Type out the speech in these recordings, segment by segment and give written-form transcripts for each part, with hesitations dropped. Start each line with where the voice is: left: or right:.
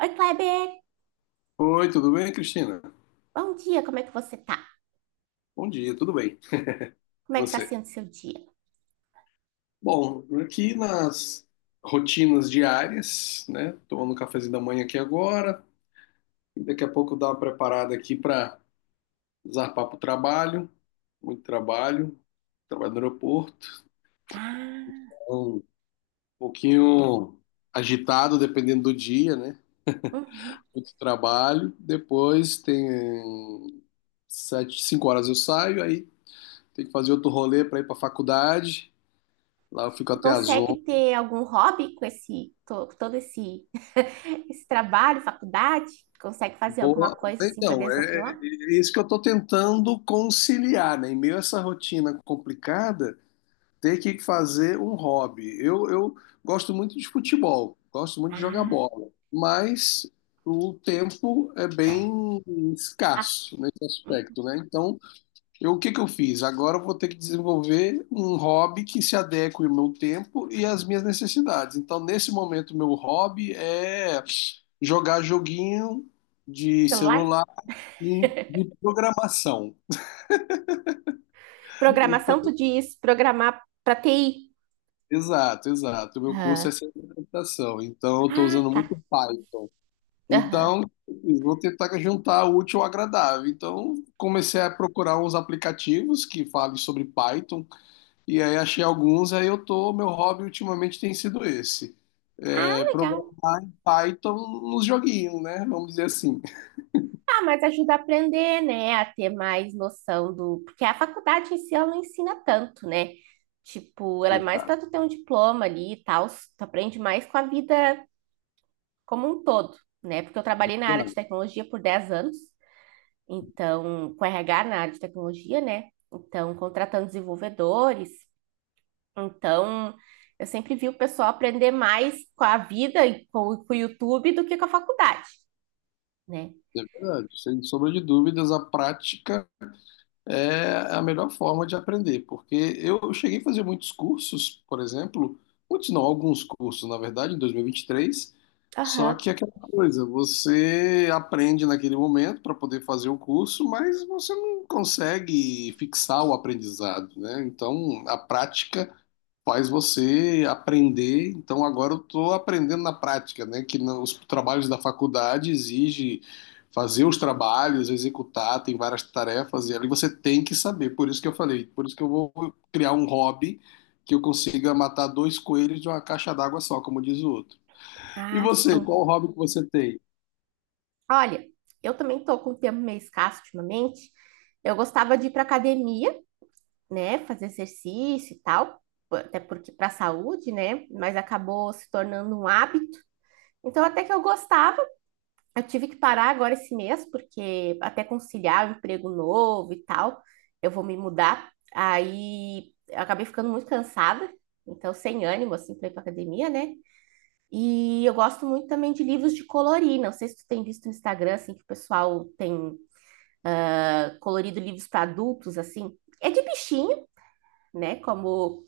right: Oi, Kleber!
left: Oi, tudo bem, Cristina?
right: Bom dia, como é que você tá?
left: Bom dia, tudo bem.
right: Como
left: E
right: é que tá
left: você?
right: sendo seu dia?
left: Bom, aqui nas rotinas diárias, né? Tomando um cafezinho da manhã aqui agora. E daqui a pouco dar uma preparada aqui para zarpar para o trabalho. Muito trabalho. Trabalho no aeroporto.
right: Ah,
left: Então, um pouquinho agitado, dependendo do dia, né?
right: uhum.
left: Muito trabalho. Depois tem sete, cinco horas eu saio, aí tem que fazer outro rolê para ir para a faculdade. Lá eu fico
right: E
left: até as
right: consegue ter algum hobby com todo esse esse trabalho, faculdade? Consegue fazer alguma
left: Boa.
right: coisa assim para
left: Então, é, é
right: desopilar?
left: é isso que eu estou tentando conciliar, né? Em meio a essa rotina complicada, ter que fazer um hobby. Eu gosto muito de futebol, gosto muito de jogar
right: Ah,
left: bola, mas o tempo é bem
right: ah,
left: escasso nesse
right: uhum.
left: aspecto, né? Então, eu, o que que eu fiz? Agora eu vou ter que desenvolver um hobby que se adeque ao meu tempo e às minhas necessidades. Então, nesse momento, meu hobby é jogar joguinho de
right: Celular?
left: celular e de programação. Então,
right: Programação, tu diz programar para TI?
left: exato, exato. O meu curso é
right: Aham.
left: ciência da computação, então eu estou
right: Ah,
left: usando
right: tá.
left: muito Python.
right: Aham.
left: Então, eu vou tentar juntar o útil ao agradável. Então, comecei a procurar uns aplicativos que falem sobre Python, e aí achei alguns, aí eu tô, meu hobby ultimamente tem sido esse.
right: Ah,
left: É,
right: legal.
left: programar em Python nos joguinhos, né? Vamos dizer assim.
right: Ah, mas ajuda a aprender, né? A ter mais noção do. Porque a faculdade em si, ela não ensina tanto, né? Tipo, ela é mais
left: Exato,
right: para tu ter um diploma ali e tal. Tu aprende mais com a vida como um todo, né? Porque eu trabalhei na área de
left: exato.
right: tecnologia por 10 anos, então, com RH na área de tecnologia, né? Então, contratando desenvolvedores. Então, eu sempre vi o pessoal aprender mais com a vida e com o YouTube do que com a faculdade, né?
left: É verdade. Sem sombra de dúvidas, a prática é a melhor forma de aprender, porque eu cheguei a fazer muitos cursos, por exemplo, muitos não, alguns cursos, na verdade, em 2023, só
right: Aham.
left: que aquela coisa, você aprende naquele momento para poder fazer o curso, mas você não consegue fixar o aprendizado, né? Então, a prática faz você aprender. Então agora eu estou aprendendo na prática, né? Que os trabalhos da faculdade exige fazer os trabalhos, executar, tem várias tarefas e ali você tem que saber. Por isso que eu falei, por isso que eu vou criar um hobby que eu consiga matar dois coelhos de uma caixa d'água só, como diz o outro. E
right: Ah,
left: você,
right: sim.
left: qual hobby que você tem?
right: Olha, eu também tô com o tempo meio escasso ultimamente. Eu gostava de ir para academia, né, fazer exercício e tal, até porque para a saúde, né, mas acabou se tornando um hábito. Então até que eu gostava. Eu tive que parar agora esse mês porque até conciliar o emprego novo e tal, eu vou me mudar. Aí eu acabei ficando muito cansada, então sem ânimo assim para ir para academia, né? E eu gosto muito também de livros de colorir. Não sei se tu tem visto no Instagram assim que o pessoal tem colorido livros para adultos, assim, é de bichinho, né?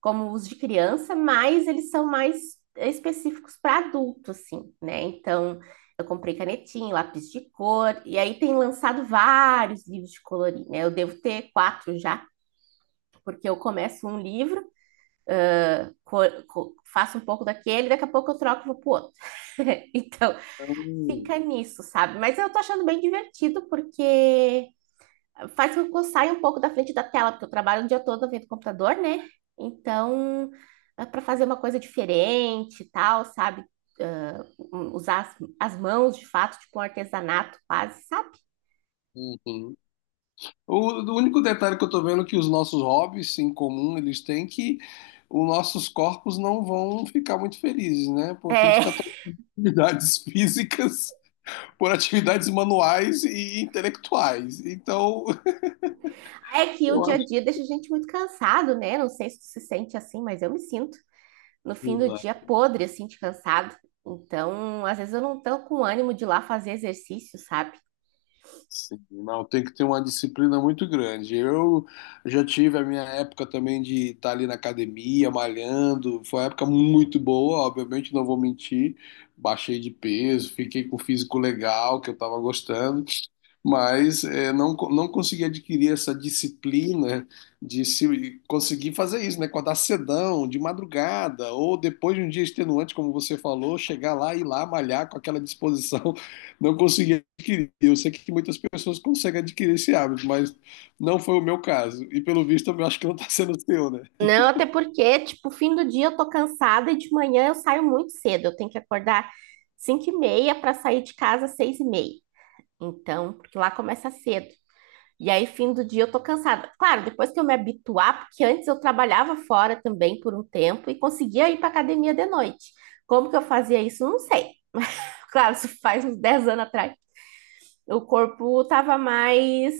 right: Como os de criança, mas eles são mais específicos para adulto, assim, né? Então, eu comprei canetinha, lápis de cor, e aí tem lançado vários livros de colorir, né? Eu devo ter quatro já, porque eu começo um livro, cor, cor, faço um pouco daquele, daqui a pouco eu troco e vou pro outro. Então,
left: Hum,
right: fica nisso, sabe? Mas eu tô achando bem divertido, porque faz com que eu saia um pouco da frente da tela, porque eu trabalho o dia todo vendo computador, né? Então, para fazer uma coisa diferente e tal, sabe? Ah, usar as mãos de fato, tipo um artesanato quase, sabe?
left: uhum. O, o único detalhe que eu tô vendo é que os nossos hobbies em comum, eles têm que os nossos corpos não vão ficar muito felizes, né? Porque a gente está
right: É,
left: trocando atividades físicas por atividades manuais e intelectuais. Então,
right: é que o dia a
left: eu
right: dia deixa a gente muito cansado, né? Não sei se tu se sente assim, mas eu me sinto no fim do
left: acho.
right: dia podre, assim, de cansado. Então, às vezes eu não tô com ânimo de ir lá fazer exercício, sabe?
left: Sim, não, tem que ter uma disciplina muito grande. Eu já tive a minha época também de estar ali na academia, malhando. Foi uma época muito boa, obviamente, não vou mentir. Baixei de peso, fiquei com o físico legal, que eu estava gostando, mas não consegui adquirir essa disciplina de se, conseguir fazer isso, né? Acordar cedão, de madrugada, ou depois de um dia extenuante, como você falou, chegar lá e ir lá malhar com aquela disposição não consegui adquirir. Eu sei que muitas pessoas conseguem adquirir esse hábito, mas não foi o meu caso. E pelo visto, eu acho que não está sendo o seu, né?
right: Não, até porque, tipo, fim do dia eu tô cansada e de manhã eu saio muito cedo. Eu tenho que acordar 5 e meia para sair de casa às 6 e meia. Então, porque lá começa cedo. E aí, fim do dia eu tô cansada. Claro, depois que eu me habituar, porque antes eu trabalhava fora também por um tempo e conseguia ir para academia de noite. Como que eu fazia isso? Não sei. Claro, isso faz uns 10 anos atrás o corpo estava mais,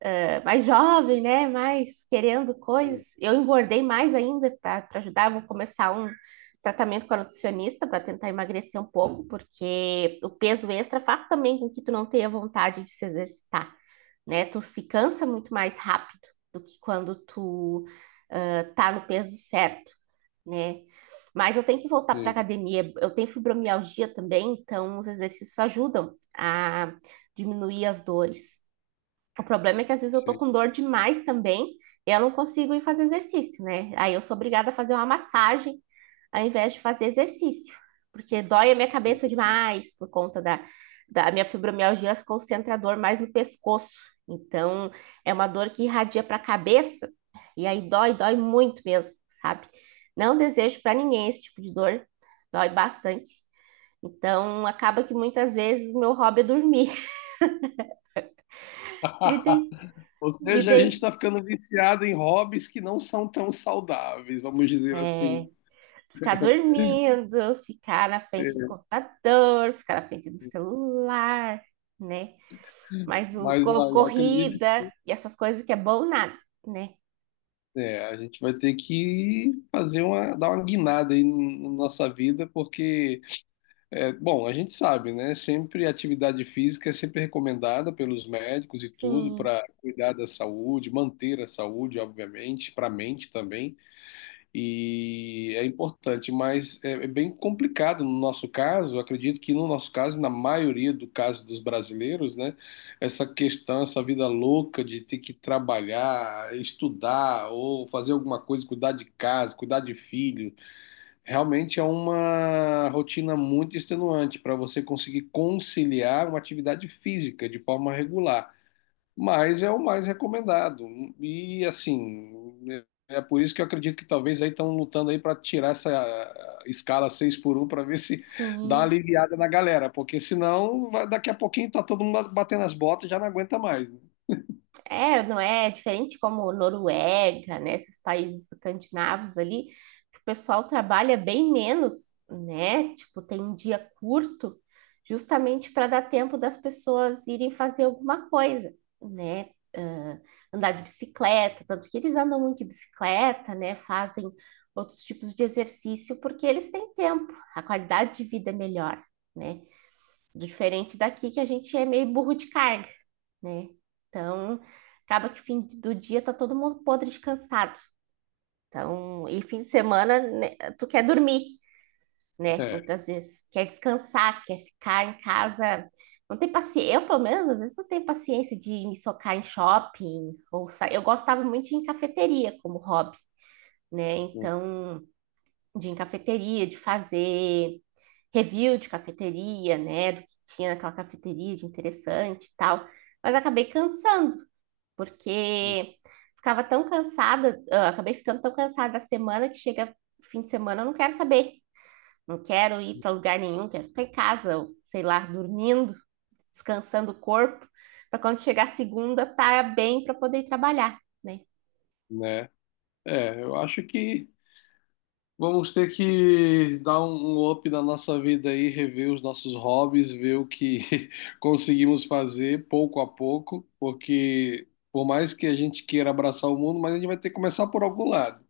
right: mais jovem, né? Mais querendo coisas. Eu engordei mais ainda para ajudar. Vou começar um tratamento com a nutricionista para tentar emagrecer um pouco, porque o peso extra faz também com que tu não tenha vontade de se exercitar, né? Tu se cansa muito mais rápido do que quando tu ah, tá no peso certo, né? Mas eu tenho que voltar para a
left: Sim,
right: academia. Eu tenho fibromialgia também, então os exercícios ajudam a diminuir as dores. O problema é que às vezes eu tô
left: sim.
right: com dor demais também, e eu não consigo ir fazer exercício, né? Aí eu sou obrigada a fazer uma massagem ao invés de fazer exercício, porque dói a minha cabeça demais por conta da minha fibromialgia, se concentra a dor mais no pescoço. Então, é uma dor que irradia para a cabeça e aí dói, dói muito mesmo, sabe? Não desejo para ninguém esse tipo de dor, dói bastante. Então, acaba que muitas vezes o meu hobby é dormir. Me deita,
left: Ou
right: me
left: seja, a gente
right: deita.
left: está ficando viciado em hobbies que não são tão saudáveis, vamos dizer
right: É,
left: assim.
right: ficar dormindo, ficar na frente do computador, ficar na frente do celular, né? Mas o
left: Mas olha, acredito
right: corrida e essas coisas que é bom nada, né?
left: que é, a gente vai ter que fazer uma, dar uma guinada aí na nossa vida, porque é, bom, a gente sabe, né? Sempre atividade física é sempre recomendada pelos médicos e tudo
right: Sim,
left: para cuidar da saúde, manter a saúde, obviamente, para a mente também. E é importante, mas é, é bem complicado no nosso caso. Eu Acredito que no nosso caso, na maioria do caso dos brasileiros, né? Essa questão, essa vida louca de ter que trabalhar, estudar ou fazer alguma coisa, cuidar de casa, cuidar de filho. Realmente é uma rotina muito extenuante para você conseguir conciliar uma atividade física de forma regular, mas é o mais recomendado. E assim, é por isso que eu acredito que talvez aí estão lutando aí para tirar essa escala 6 por um para ver se dá uma
right: sim.
left: aliviada na galera, porque senão daqui a pouquinho tá todo mundo batendo as botas e já não aguenta mais.
right: É, não é diferente como Noruega, né? Esses países escandinavos ali, que o pessoal trabalha bem menos, né? Tipo, tem um dia curto, justamente para dar tempo das pessoas irem fazer alguma coisa, né? Ah, andar de bicicleta, tanto que eles andam muito de bicicleta, né? Fazem outros tipos de exercício, porque eles têm tempo, a qualidade de vida é melhor, né? Diferente daqui que a gente é meio burro de carga, né? Então, acaba que fim do dia tá todo mundo podre descansado. Então, e fim de semana, né, tu quer dormir, né?
left: Né? É,
right: Muitas vezes quer descansar, quer ficar em casa. Não tem paciência, eu pelo menos às vezes não tenho paciência de me socar em shopping ou sa... Eu gostava muito de ir em cafeteria como hobby, né? Então, de em cafeteria, de fazer review de cafeteria, né? Do que tinha naquela cafeteria de interessante e tal. Mas acabei cansando, porque ficava tão cansada, ah, acabei ficando tão cansada da semana que chega fim de semana, eu não quero saber. Não quero ir para lugar nenhum, quero ficar em casa, ou, sei lá, dormindo, descansando o corpo, para quando chegar a segunda, estar tá bem para poder ir trabalhar, né?
left: né? É, eu acho que vamos ter que dar um up na nossa vida aí, rever os nossos hobbies, ver o que conseguimos fazer pouco a pouco, porque por mais que a gente queira abraçar o mundo, mas a gente vai ter que começar por algum lado.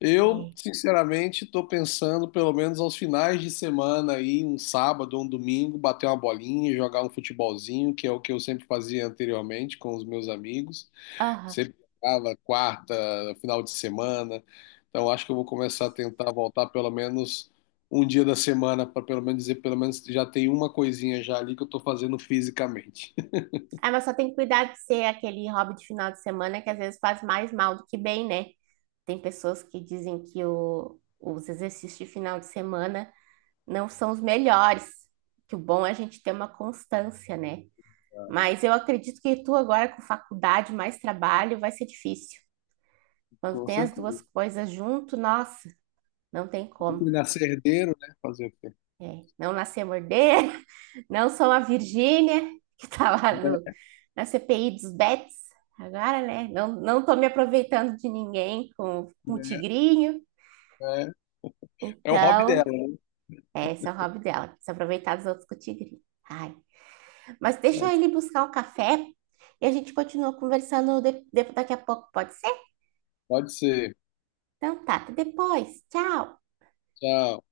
left: Eu,
right: É.
left: sinceramente, estou pensando, pelo menos aos finais de semana aí, um sábado ou um domingo, bater uma bolinha, jogar um futebolzinho, que é o que eu sempre fazia anteriormente com os meus amigos.
right: Aham.
left: Sempre jogava quarta, final de semana. Então acho que eu vou começar a tentar voltar pelo menos um dia da semana para pelo menos dizer, pelo menos já tem uma coisinha já ali que eu estou fazendo fisicamente.
right: Ah, mas só tem que cuidar de ser aquele hobby de final de semana que às vezes faz mais mal do que bem, né? Tem pessoas que dizem que os exercícios de final de semana não são os melhores, que o bom é a gente ter uma constância, né? Mas eu acredito que tu agora com faculdade mais trabalho vai ser difícil. Quando
left: Com
right: tem as duas
left: certeza.
right: coisas junto, nossa, não tem
left: Fui
right: como.
left: nascer herdeiro, né? Fazer o quê?
right: É, não nascer morder. Não sou a Virgínia, que está lá no,
left: É,
right: na CPI dos bets, agora, né? Não, não tô me aproveitando de ninguém com o tigrinho.
left: é. É o hobby
right: Então,
left: dela.
right: é, esse é o hobby dela, se aproveitar dos outros com o tigrinho. Ai. Mas
left: Né?
right: deixa ele buscar o café e a gente continua conversando daqui a pouco, pode ser?
left: Pode ser.
right: Então tá, até depois. Tchau!
left: Tchau.